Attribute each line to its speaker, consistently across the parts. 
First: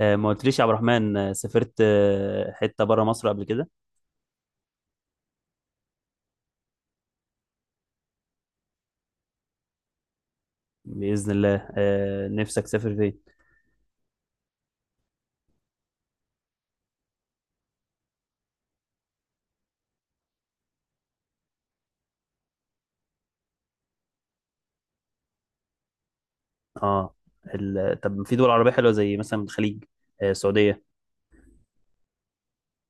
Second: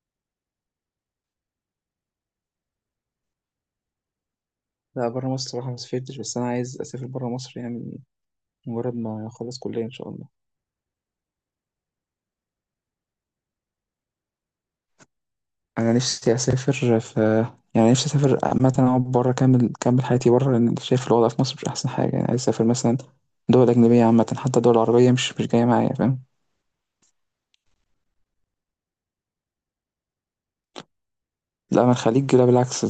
Speaker 1: ما قلتليش يا عبد الرحمن، سافرت حتة بره مصر قبل كده؟
Speaker 2: لا، بره مصر صراحة ما سافرتش، بس أنا عايز أسافر بره مصر يعني مجرد ما أخلص كلية إن شاء الله.
Speaker 1: بإذن الله. نفسك تسافر فين؟
Speaker 2: أنا نفسي أسافر في، يعني نفسي أسافر عامة، أقعد بره، أكمل حياتي بره لأن شايف الوضع في مصر مش أحسن حاجة يعني، عايز أسافر مثلا دول أجنبية عامة، حتى دول عربية مش جاية معايا، فاهم؟
Speaker 1: اه. طب في دول عربية حلوة زي مثلا الخليج، السعودية.
Speaker 2: لا، أنا الخليج لا، بالعكس.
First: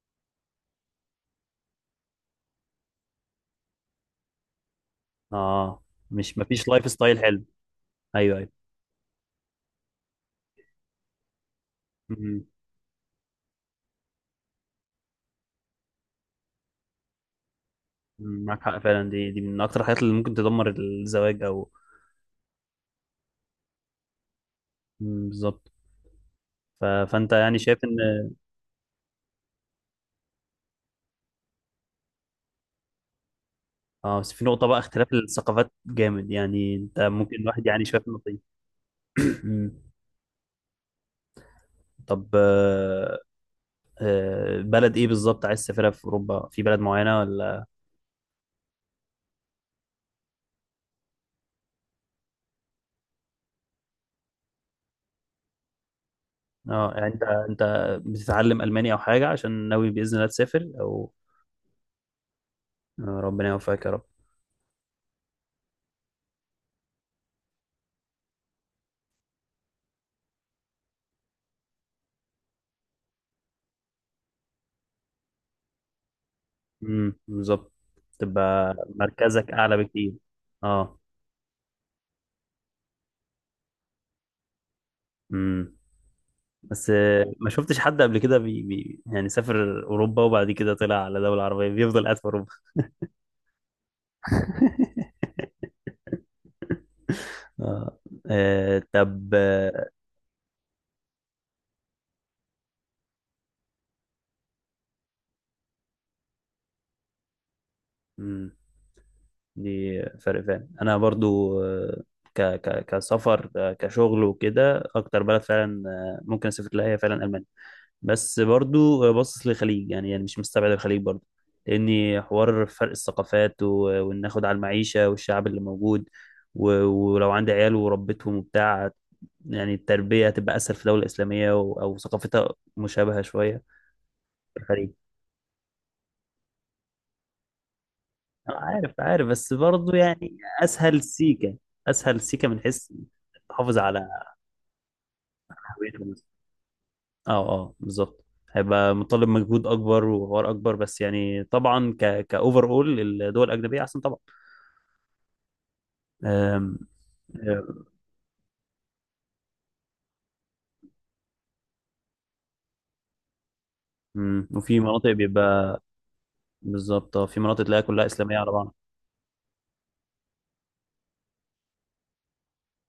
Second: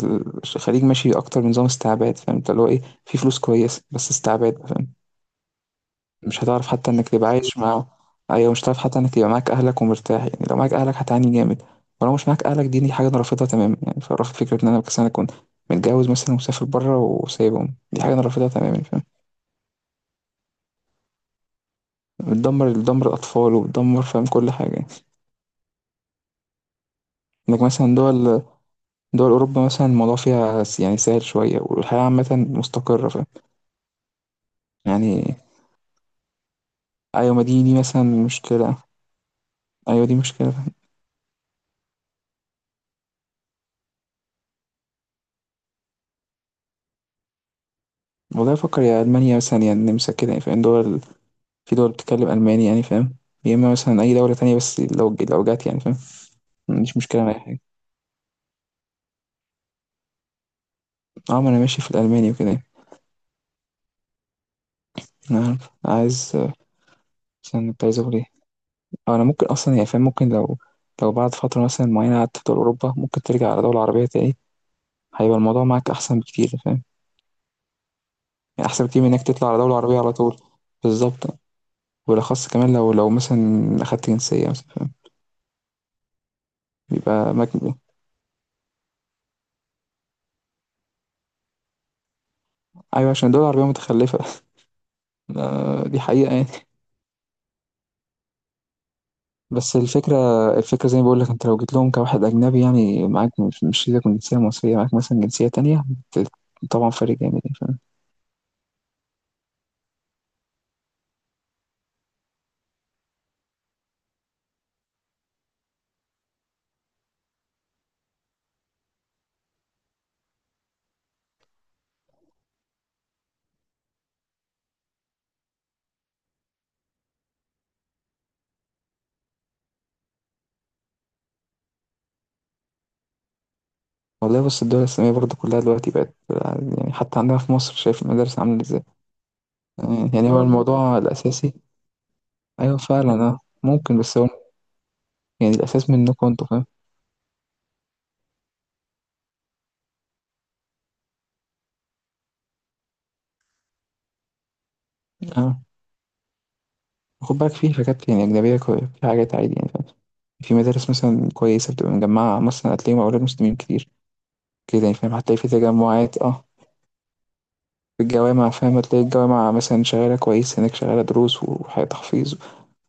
Speaker 2: الخليج ماشي أكتر بنظام استعباد، فاهم أنت؟ اللي هو إيه، في فلوس كويسة بس استعباد، فاهم.
Speaker 1: اه، مش
Speaker 2: مش هتعرف
Speaker 1: مفيش لايف
Speaker 2: حتى انك
Speaker 1: ستايل
Speaker 2: تبقى
Speaker 1: حلو.
Speaker 2: عايش معاهم.
Speaker 1: ايوه، ايوه.
Speaker 2: ايوه، مش هتعرف حتى انك تبقى معاك اهلك ومرتاح يعني، لو معاك اهلك هتعاني جامد، ولو مش
Speaker 1: مم.
Speaker 2: معاك اهلك دي حاجه انا رافضها تماما، يعني فرافض فكره ان انا مثلا اكون متجوز مثلا ومسافر بره وسايبهم، دي حاجه انا رافضها
Speaker 1: معاك حق
Speaker 2: تماما، فاهم.
Speaker 1: فعلا. دي من اكتر الحاجات اللي ممكن تدمر الزواج او...
Speaker 2: بتدمر الاطفال وبتدمر، فاهم، كل حاجه.
Speaker 1: مم، بالظبط. فانت يعني
Speaker 2: انك
Speaker 1: شايف
Speaker 2: مثلا
Speaker 1: ان...
Speaker 2: دول اوروبا مثلا الموضوع فيها يعني سهل شويه، والحياه عامه مستقره، فاهم.
Speaker 1: اه. بس في نقطة بقى، اختلاف
Speaker 2: يعني
Speaker 1: الثقافات جامد يعني. انت
Speaker 2: ايوه،
Speaker 1: ممكن
Speaker 2: ما دي
Speaker 1: الواحد
Speaker 2: دي
Speaker 1: يعني شايف
Speaker 2: مثلا
Speaker 1: النقطة دي.
Speaker 2: مشكله.
Speaker 1: مم.
Speaker 2: ايوه، دي مشكله، فاهم.
Speaker 1: طب. بلد ايه بالظبط عايز تسافرها؟ في اوروبا في بلد معينه ولا...
Speaker 2: والله افكر يا المانيا مثلا يا النمسا كده يعني، فاهم. دول في دول بتتكلم ألماني يعني، فاهم. يا إما مثلا أي دولة تانية، بس لو جات يعني فاهم،
Speaker 1: اه،
Speaker 2: مش
Speaker 1: يعني انت
Speaker 2: مشكلة مع أي حاجة.
Speaker 1: انت بتتعلم الماني او حاجه عشان ناوي باذن الله تسافر او...
Speaker 2: اه، ما أنا ماشي في الألماني وكده يعني.
Speaker 1: ربنا يوفقك يا رب.
Speaker 2: أنا عارف. عايز مثلا كنت عايز أقول إيه، أو أنا ممكن أصلا يعني فاهم، ممكن لو بعد فترة مثلا معينة قعدت في دول أوروبا، ممكن ترجع على دولة عربية تاني، هيبقى الموضوع معاك أحسن بكتير، فاهم.
Speaker 1: امم، بالظبط.
Speaker 2: يعني
Speaker 1: تبقى
Speaker 2: أحسن بكتير من إنك تطلع
Speaker 1: مركزك
Speaker 2: على
Speaker 1: اعلى
Speaker 2: دولة عربية
Speaker 1: بكتير.
Speaker 2: على طول.
Speaker 1: اه.
Speaker 2: بالظبط. وبالأخص كمان لو مثلا أخدت جنسية مثلا، فاهم.
Speaker 1: امم بس
Speaker 2: بيبقى
Speaker 1: ما
Speaker 2: مجموع.
Speaker 1: شفتش حد قبل كده بي بي يعني سافر اوروبا وبعد كده طلع على دوله عربيه بيفضل قاعد في اوروبا.
Speaker 2: أيوة، عشان الدول العربية متخلفة. آه، دي حقيقة يعني.
Speaker 1: اه. طب.
Speaker 2: بس الفكرة زي ما بقول لك انت، لو جيت لهم كواحد أجنبي يعني معاك مش سيبك من جنسية مصرية، معاك مثلا جنسية تانية، بت- طبعا فرق جامد يعني، فاهم.
Speaker 1: مم. دي فرق فعلا. انا برضو ك ك كسفر، كشغل وكده، اكتر بلد فعلا ممكن اسافر لها هي فعلا المانيا. بس برضو باصص للخليج، يعني مش مستبعد الخليج برضو. لاني حوار فرق الثقافات وان اخد على المعيشه والشعب اللي موجود، ولو عندي عيال وربيتهم وبتاع، يعني التربيه هتبقى اسهل في دوله اسلاميه، او ثقافتها مشابهه شويه.
Speaker 2: والله
Speaker 1: في
Speaker 2: بص، الدول
Speaker 1: الخليج.
Speaker 2: الإسلامية برضه كلها دلوقتي بقت يعني، حتى عندنا في مصر شايف المدارس عاملة ازاي.
Speaker 1: عارف، عارف. بس برضه
Speaker 2: يعني هو
Speaker 1: يعني،
Speaker 2: والله الموضوع
Speaker 1: اسهل
Speaker 2: الأساسي.
Speaker 1: سيكه، اسهل سيكه من
Speaker 2: أيوه
Speaker 1: حيث
Speaker 2: فعلا، اه
Speaker 1: تحافظ
Speaker 2: ممكن، بس
Speaker 1: على
Speaker 2: هو يعني الأساس
Speaker 1: هويتك مثلا.
Speaker 2: منكم انتوا، فاهم.
Speaker 1: اه، اه، بالظبط. هيبقى مطالب مجهود اكبر وحوار اكبر، بس يعني طبعا كاوفر اول الدول الاجنبيه احسن طبعا.
Speaker 2: اه،
Speaker 1: أم...
Speaker 2: خد بالك، في حاجات يعني أجنبية في حاجات عادي يعني، فاهم. في مدارس مثلا كويسة بتبقى مجمعة، مثلا هتلاقيهم أولاد مسلمين كتير
Speaker 1: وفي
Speaker 2: كده يعني،
Speaker 1: مناطق
Speaker 2: فاهم. هتلاقي في
Speaker 1: بيبقى...
Speaker 2: تجمعات، اه.
Speaker 1: بالظبط. اه، في مناطق تلاقيها
Speaker 2: في
Speaker 1: كلها اسلاميه على
Speaker 2: الجوامع،
Speaker 1: بعض.
Speaker 2: فاهم، هتلاقي الجوامع مثلا شغالة كويس، هناك شغالة دروس وحياة تحفيظ،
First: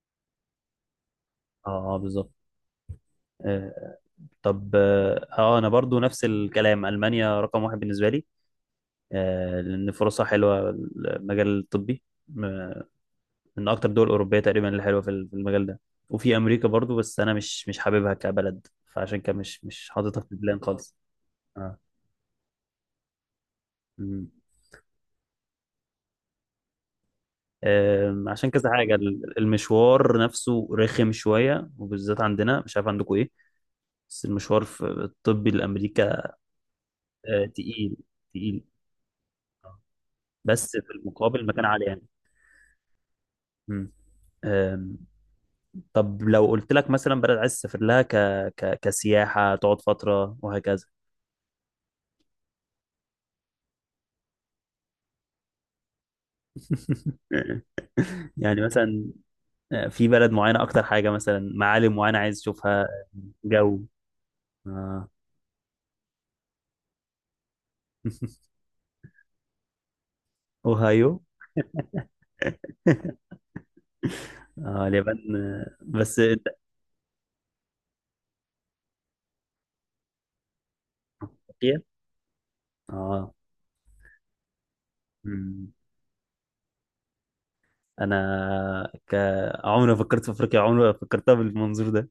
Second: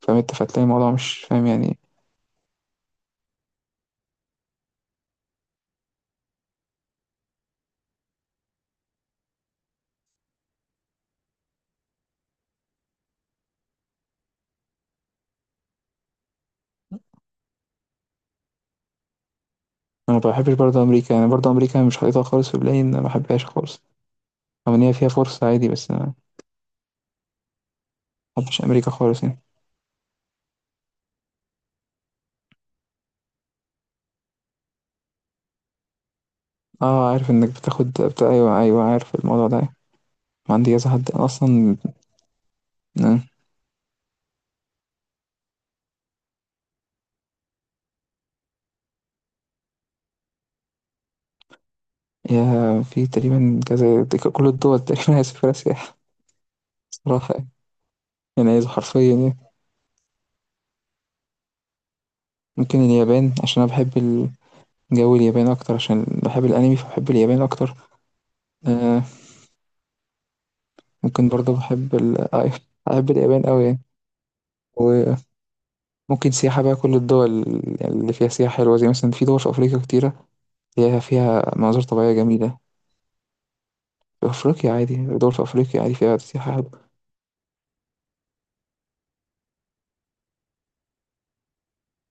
Speaker 2: فاهم انت؟ فتلاقي الموضوع مش فاهم يعني.
Speaker 1: اه، اه، بالظبط. آه، طب. اه، انا برضو نفس الكلام. المانيا رقم واحد بالنسبه لي، لان فرصها حلوه، المجال الطبي. من اكتر الدول الاوروبيه تقريبا اللي حلوه في المجال ده. وفي امريكا برضو، بس انا مش حاببها كبلد، فعشان كده مش
Speaker 2: انا
Speaker 1: حاططها
Speaker 2: ما
Speaker 1: في
Speaker 2: بحبش
Speaker 1: البلان
Speaker 2: برضه
Speaker 1: خالص.
Speaker 2: امريكا يعني، برضه
Speaker 1: اه.
Speaker 2: امريكا مش حاططها خالص في بالي، ان انا ما بحبهاش خالص،
Speaker 1: مم.
Speaker 2: رغم ان هي فيها فرصة عادي، بس انا ما
Speaker 1: عشان
Speaker 2: بحبش
Speaker 1: كذا
Speaker 2: امريكا
Speaker 1: حاجه،
Speaker 2: خالص يعني.
Speaker 1: المشوار نفسه رخم شويه، وبالذات عندنا مش عارف عندكم ايه، بس المشوار في الطبي لامريكا
Speaker 2: اه، عارف انك بتاخد
Speaker 1: تقيل،
Speaker 2: بتاع. ايوه،
Speaker 1: تقيل.
Speaker 2: ايوه، عارف الموضوع ده.
Speaker 1: بس
Speaker 2: عندي كذا
Speaker 1: في
Speaker 2: حد
Speaker 1: المقابل مكان
Speaker 2: اصلا
Speaker 1: عالي يعني.
Speaker 2: آه،
Speaker 1: مم. آم، طب لو قلت لك مثلا بلد عايز تسافر لها كسياحة، تقعد فترة وهكذا.
Speaker 2: يا في تقريبا كذا، كل الدول تقريبا هيسافرها سياحة صراحة يعني، يعني
Speaker 1: يعني
Speaker 2: عايز حرفيا
Speaker 1: مثلا
Speaker 2: يعني.
Speaker 1: في بلد معينة أكتر حاجة، مثلا معالم معينة عايز
Speaker 2: ممكن
Speaker 1: تشوفها؟
Speaker 2: اليابان عشان انا
Speaker 1: جو.
Speaker 2: بحب
Speaker 1: آه.
Speaker 2: جو اليابان اكتر، عشان بحب الانمي، فبحب اليابان اكتر آه،
Speaker 1: أوهايو.
Speaker 2: ممكن برضه بحب بحب اليابان أوي يعني.
Speaker 1: آه،
Speaker 2: وممكن
Speaker 1: اليابان. بس أنت...
Speaker 2: سياحة بقى، كل الدول اللي فيها سياحة حلوة زي مثلا في دول في أفريقيا كتيرة فيها
Speaker 1: أفريقيا؟
Speaker 2: مناظر طبيعية جميلة.
Speaker 1: آه.
Speaker 2: في أفريقيا عادي، دول في
Speaker 1: مم.
Speaker 2: أفريقيا عادي فيها سياحة حلوة.
Speaker 1: أنا عمري ما فكرت في أفريقيا، عمري ما فكرتها بالمنظور ده.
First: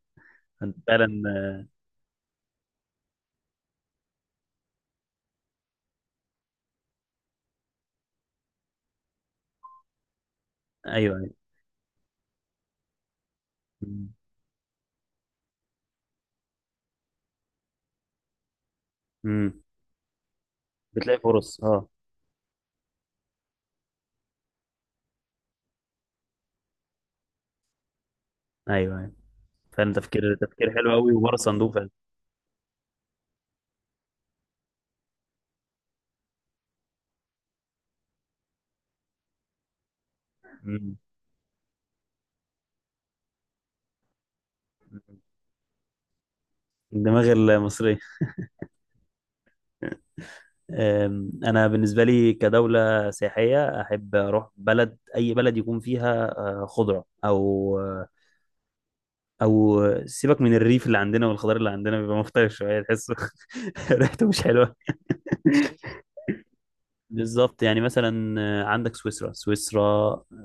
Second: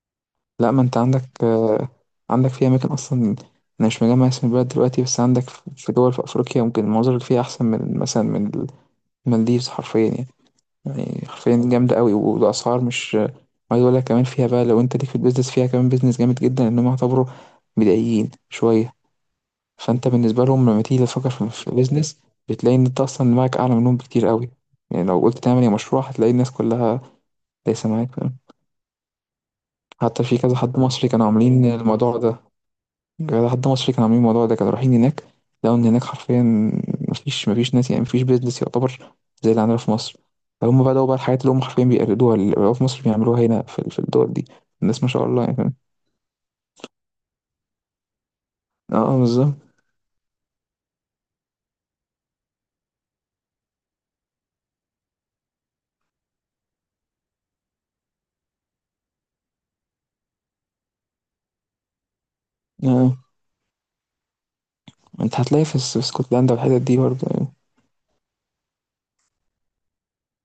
Speaker 2: لا،
Speaker 1: أنت
Speaker 2: ما أنت
Speaker 1: فعلا.
Speaker 2: عندك، عندك في أماكن أصلا. أنا مش مجمع اسم البلد دلوقتي، بس عندك في دول في أفريقيا ممكن المناظر اللي فيها أحسن من مثلا من المالديفز حرفيا يعني.
Speaker 1: أيوه،
Speaker 2: يعني
Speaker 1: أيوه.
Speaker 2: حرفيا جامدة قوي، والأسعار مش عايز أقول لك،
Speaker 1: مم.
Speaker 2: كمان فيها بقى لو أنت ليك في البيزنس، فيها كمان بيزنس جامد جدا إن هم يعتبروا بدائيين شوية.
Speaker 1: مم.
Speaker 2: فأنت بالنسبة لهم لما تيجي
Speaker 1: بتلاقي
Speaker 2: تفكر في
Speaker 1: فرص،
Speaker 2: في
Speaker 1: أه.
Speaker 2: بيزنس، بتلاقي إن أنت أصلا دماغك أعلى منهم بكتير قوي. يعني لو قلت تعمل يا مشروع، هتلاقي الناس كلها ليس معاك، فاهم؟
Speaker 1: أيوه، أيوه، فعلا.
Speaker 2: حتى
Speaker 1: تفكير،
Speaker 2: في كذا
Speaker 1: تفكير
Speaker 2: حد
Speaker 1: حلو
Speaker 2: مصري
Speaker 1: أوي
Speaker 2: كانوا
Speaker 1: وبره
Speaker 2: عاملين
Speaker 1: الصندوق فعلا.
Speaker 2: الموضوع ده، لحد ما مصر كانوا عاملين الموضوع ده، كانوا رايحين هناك، لقوا ان هناك حرفيا مفيش ناس يعني، مفيش بيزنس يعتبر زي اللي عندنا في مصر، فهم
Speaker 1: مم.
Speaker 2: بدأوا بقى الحاجات اللي هم حرفيا بيقلدوها، اللي بقوا في مصر بيعملوها هنا في الدول دي. الناس ما
Speaker 1: مم.
Speaker 2: شاء الله يعني، فاهم؟
Speaker 1: الدماغ المصرية.
Speaker 2: اه بالظبط،
Speaker 1: أنا بالنسبة لي كدولة سياحية أحب أروح بلد، أي بلد يكون فيها خضرة، أو سيبك، من الريف اللي عندنا والخضار اللي عندنا بيبقى مختلف شوية تحسه.
Speaker 2: اه.
Speaker 1: ريحته مش حلوة.
Speaker 2: انت هتلاقي في اسكتلندا والحتت دي برضه يعني.
Speaker 1: بالظبط. يعني مثلا عندك سويسرا، سويسرا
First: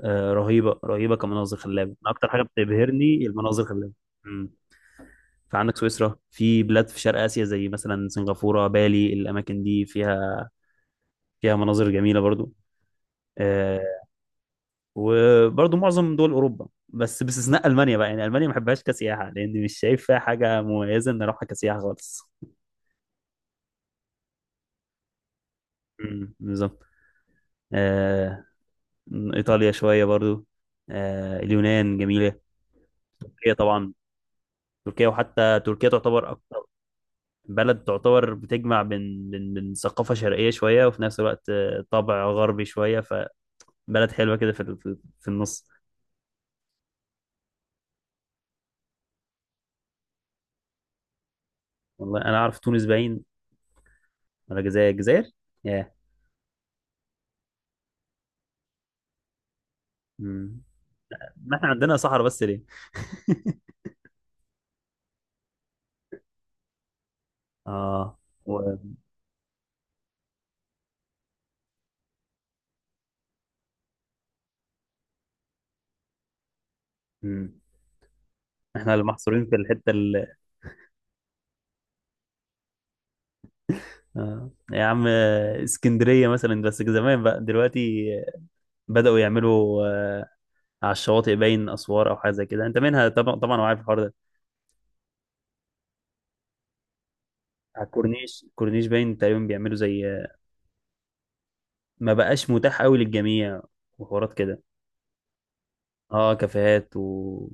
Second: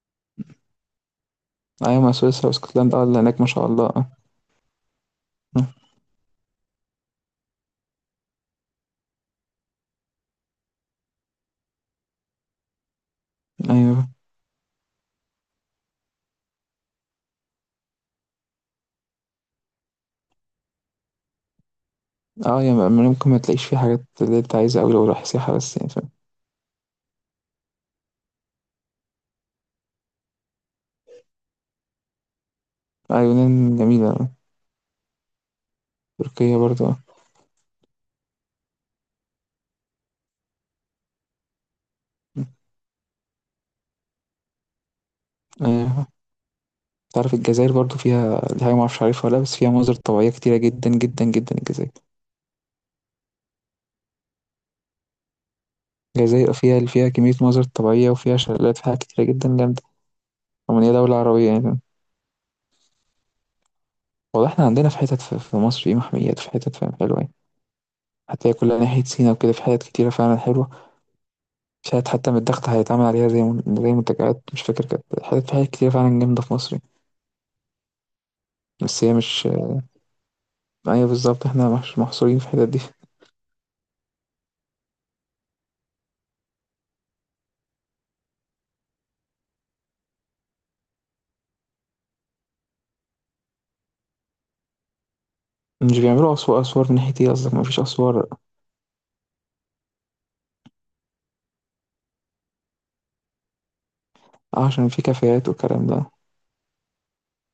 Speaker 1: رهيبة، رهيبة كمناظر خلابة.
Speaker 2: ايوه،
Speaker 1: أنا
Speaker 2: مع
Speaker 1: أكتر حاجة
Speaker 2: سويسرا واسكتلندا، اه، اللي
Speaker 1: بتبهرني
Speaker 2: هناك ما
Speaker 1: المناظر
Speaker 2: شاء الله،
Speaker 1: الخلابة.
Speaker 2: اه.
Speaker 1: مم.
Speaker 2: آه.
Speaker 1: فعندك سويسرا، في بلاد في شرق آسيا زي مثلا سنغافورة، بالي. الأماكن دي فيها فيها مناظر جميلة برضو. آه،
Speaker 2: ايوه،
Speaker 1: وبرضه معظم دول اوروبا، بس باستثناء المانيا بقى. يعني المانيا ما بحبهاش كسياحه لان مش شايف فيها حاجه مميزه ان اروحها كسياحه خالص.
Speaker 2: اه يعني ممكن ما تلاقيش فيه حاجات اللي انت عايزها اوي لو رايح سياحة بس يعني، فاهم.
Speaker 1: امم، بالظبط. آه، ايطاليا شويه برضو. آه، اليونان جميله.
Speaker 2: آه،
Speaker 1: تركيا
Speaker 2: يونان
Speaker 1: طبعا،
Speaker 2: جميلة.
Speaker 1: تركيا. وحتى تركيا تعتبر
Speaker 2: تركيا
Speaker 1: اكتر
Speaker 2: برضه.
Speaker 1: بلد تعتبر بتجمع بين ثقافه شرقيه شويه وفي نفس الوقت طابع
Speaker 2: آه.
Speaker 1: غربي شويه. فبلد حلوه كده في النص.
Speaker 2: ايوه، تعرف الجزائر برضو فيها، دي حاجة معرفش عارفها ولا لأ، بس فيها مناظر طبيعية كتيرة جدا جدا جدا الجزائر.
Speaker 1: والله انا اعرف تونس باين، ولا الجزائر؟ الجزائر. ياه.
Speaker 2: الجزائر فيها كمية مناظر طبيعية، وفيها شلالات، فيها حاجات كتيرة جدا جامدة،
Speaker 1: مم.
Speaker 2: رغم إن هي دولة عربية
Speaker 1: ما احنا
Speaker 2: يعني.
Speaker 1: عندنا صحراء بس ليه.
Speaker 2: والله احنا عندنا في حتت في مصر، في محميات، في حتت، فاهم، حلوة يعني.
Speaker 1: اه.
Speaker 2: هتلاقي
Speaker 1: و...
Speaker 2: كلها ناحية سينا وكده، في حتت كتيرة فعلا حلوة. في حتت حتى من الضغط هيتعمل عليها زي زي منتجعات، مش فاكر، كانت حتت، في حتت كتيرة فعلا جامدة في مصر يعني.
Speaker 1: مم. احنا اللي
Speaker 2: بس هي
Speaker 1: محصورين
Speaker 2: مش.
Speaker 1: في الحته
Speaker 2: أيوة بالظبط، احنا مش محصورين في الحتت دي.
Speaker 1: آه. يا عم، اسكندريه مثلا، بس زمان بقى. دلوقتي بداوا يعملوا على الشواطئ باين اسوار او حاجه زي كده، انت منها طبعا، طبعا وعارف الحوار ده.
Speaker 2: مش بيعملوا أسوار، أسوار من ناحية ايه قصدك؟ مفيش
Speaker 1: على
Speaker 2: أسوار.
Speaker 1: الكورنيش، الكورنيش باين تقريبا بيعملوا زي ما بقاش متاح قوي للجميع، وحوارات كده.
Speaker 2: عشان في كافيهات والكلام ده؟
Speaker 1: اه، كافيهات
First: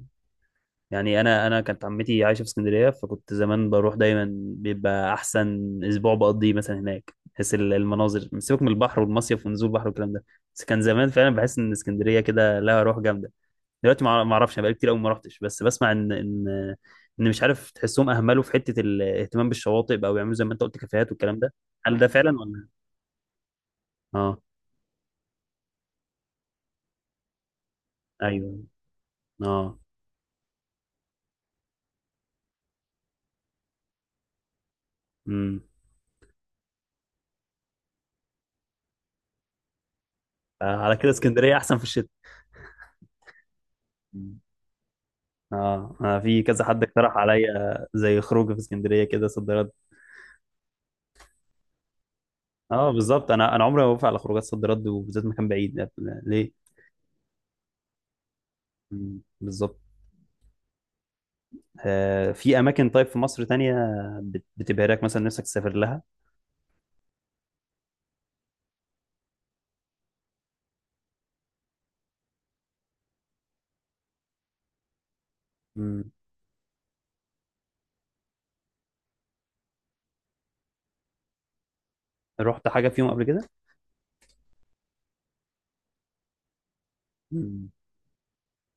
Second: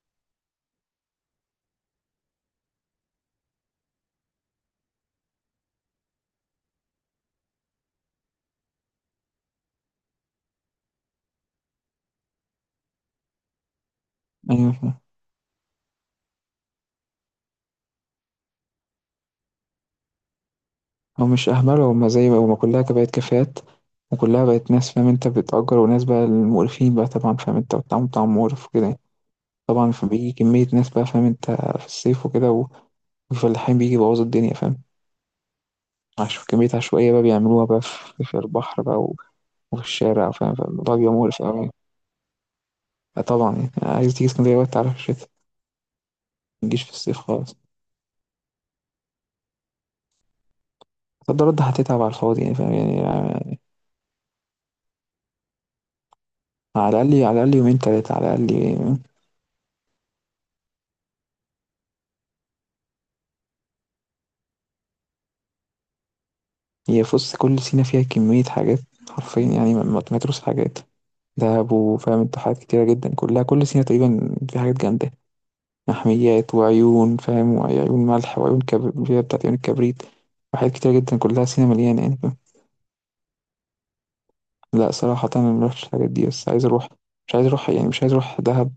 Speaker 1: يعني انا كانت عمتي عايشه في اسكندريه، فكنت زمان بروح دايما. بيبقى احسن اسبوع بقضيه مثلا هناك بحيث المناظر، سيبك من البحر والمصيف ونزول البحر والكلام ده. بس كان زمان فعلا بحس ان اسكندريه كده لها روح جامده. دلوقتي ما اعرفش، انا بقالي كتير قوي
Speaker 2: أيوة،
Speaker 1: ما رحتش، بس بسمع ان مش عارف تحسهم اهملوا في حته الاهتمام بالشواطئ بقى ويعملوا زي ما انت قلت كافيهات
Speaker 2: هو
Speaker 1: والكلام
Speaker 2: مش
Speaker 1: ده.
Speaker 2: أهمله،
Speaker 1: هل ده
Speaker 2: هما زي ما
Speaker 1: فعلا
Speaker 2: هما
Speaker 1: ولا...
Speaker 2: كلها بقت كافيهات،
Speaker 1: اه،
Speaker 2: وكلها بقت ناس، فاهم انت، بتأجر، وناس بقى المقرفين بقى، طبعا فاهم انت، والتعامل بتاعهم
Speaker 1: ايوه،
Speaker 2: مقرف وكده يعني.
Speaker 1: اه.
Speaker 2: طبعا فبيجي كمية ناس بقى، فاهم انت، في الصيف وكده، والفلاحين بيجي يبوظوا الدنيا، فاهم.
Speaker 1: امم
Speaker 2: عشان كمية عشوائية بقى بيعملوها بقى في البحر بقى، وفي الشارع، فاهم، فالموضوع
Speaker 1: على كده
Speaker 2: بيبقى مقرف
Speaker 1: اسكندريه
Speaker 2: أوي يعني.
Speaker 1: احسن في الشتاء.
Speaker 2: آه طبعا يعني، عايز تيجي اسكندرية بقى تعرف الشتا،
Speaker 1: اه. انا في كذا حد
Speaker 2: متجيش في
Speaker 1: اقترح
Speaker 2: الصيف
Speaker 1: عليا
Speaker 2: خالص.
Speaker 1: زي خروج في اسكندريه كده، صد رد.
Speaker 2: صد رد هتتعب على الفاضي يعني، فاهم
Speaker 1: اه،
Speaker 2: يعني
Speaker 1: بالظبط. انا عمري ما بوافق على خروجات صد رد، وبالذات مكان بعيد ليه.
Speaker 2: على الأقل، على الأقل يومين تلاتة على الأقل.
Speaker 1: مم، بالظبط. في اماكن طيب في مصر تانية بتبهرك مثلا، نفسك تسافر لها؟
Speaker 2: هي بص، كل سينا فيها كمية حاجات حرفيا يعني، ما تمتروش حاجات، دهب وفاهم انت، حاجات كتيرة جدا، كلها كل سينا تقريبا في حاجات جامدة.
Speaker 1: مم.
Speaker 2: محميات وعيون، فاهم، وعيون ملح وعيون كبريت بتاعت عيون الكبريت، وحاجات كتيرة جدا، كلها سينا مليانة يعني، فاهم.
Speaker 1: رحت حاجه فيهم قبل كده؟
Speaker 2: لا صراحة أنا مروحتش الحاجات دي، بس عايز أروح. مش عايز
Speaker 1: مم.
Speaker 2: أروح يعني، مش عايز أروح دهب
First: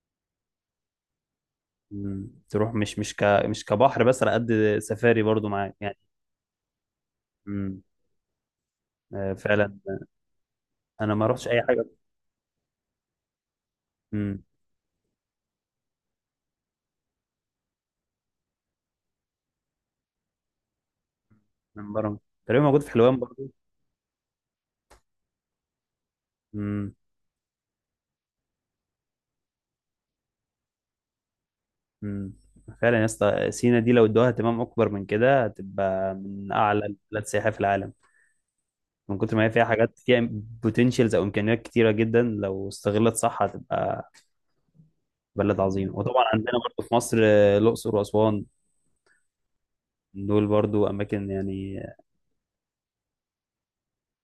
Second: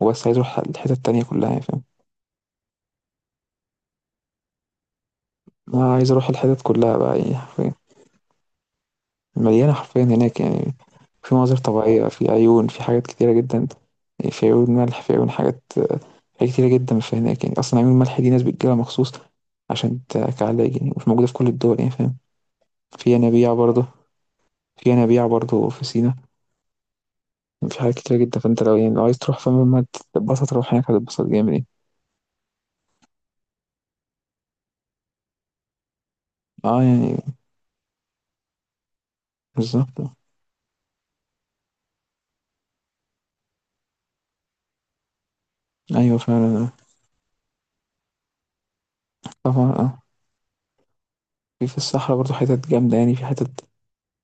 Speaker 2: وبس، عايز أروح الحتت التانية كلها يعني، فاهم.
Speaker 1: مم. تروح مش كبحر، بس على قد سفاري برضو معاك
Speaker 2: أنا
Speaker 1: يعني.
Speaker 2: عايز أروح الحتت كلها بقى يعني،
Speaker 1: مم.
Speaker 2: مليانة
Speaker 1: فعلا.
Speaker 2: حرفيا هناك يعني.
Speaker 1: انا ما
Speaker 2: في
Speaker 1: رحتش
Speaker 2: مناظر
Speaker 1: اي حاجه.
Speaker 2: طبيعية، في عيون، في حاجات كتيرة جدا،
Speaker 1: مم.
Speaker 2: في عيون ملح، في عيون حاجات، حاجات كتيرة جدا في هناك يعني. أصلا عيون الملح دي ناس بتجيلها مخصوص عشان كعلاج يعني، مش موجودة في كل الدول يعني،
Speaker 1: من
Speaker 2: فاهم.
Speaker 1: بره تقريبا موجود في
Speaker 2: في
Speaker 1: حلوان برضو.
Speaker 2: ينابيع برضه في ينابيع برضه في سينا،
Speaker 1: مم.
Speaker 2: في حاجات كتيرة جدا، فأنت لو يعني لو عايز تروح، فاهم، ما تتبسط تروح هناك هتتبسط جامد يعني.
Speaker 1: مم. فعلا يا اسطى، سينا دي لو ادوها اهتمام اكبر من كده هتبقى من
Speaker 2: اه
Speaker 1: اعلى
Speaker 2: يعني.
Speaker 1: البلاد سياحه في العالم، من كتر ما هي فيها حاجات.
Speaker 2: بالظبط.
Speaker 1: فيها بوتنشالز او امكانيات كتيره جدا، لو استغلت صح هتبقى بلد عظيم.
Speaker 2: أيوة
Speaker 1: وطبعا عندنا
Speaker 2: فعلا، آه،
Speaker 1: برضه في مصر الاقصر واسوان،
Speaker 2: طبعا اه.
Speaker 1: دول برضه اماكن
Speaker 2: في
Speaker 1: يعني.
Speaker 2: الصحراء برضه حتت جامدة يعني، في حتت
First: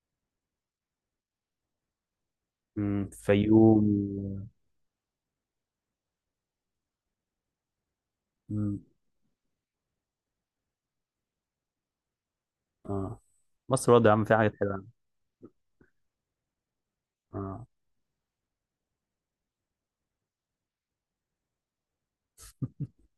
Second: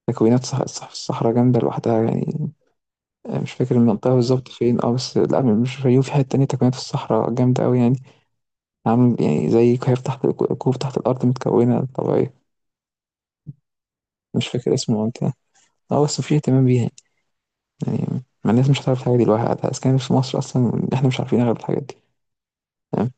Speaker 2: تكوينات. صح صح، في الصحراء جامدة لوحدها يعني، يعني مش فاكر
Speaker 1: فيوم.
Speaker 2: المنطقة بالظبط فين، اه بس لا، مش في الفيوم، في حتة تانية، تكوينات في الصحراء جامدة أوي يعني،
Speaker 1: مم،
Speaker 2: عامل يعني زي كهف تحت كوب تحت الأرض متكونة طبيعية.
Speaker 1: اه. مصر برضه يا عم فيها
Speaker 2: مش
Speaker 1: حاجات
Speaker 2: فاكر
Speaker 1: حلوه.
Speaker 2: اسم المنطقة، اه بس في اهتمام بيها،
Speaker 1: آه.
Speaker 2: يعني ما الناس مش هتعرف الحاجة دي لوحدها، أسكان في مصر أصلا إحنا مش عارفين أغلب الحاجات دي. تمام.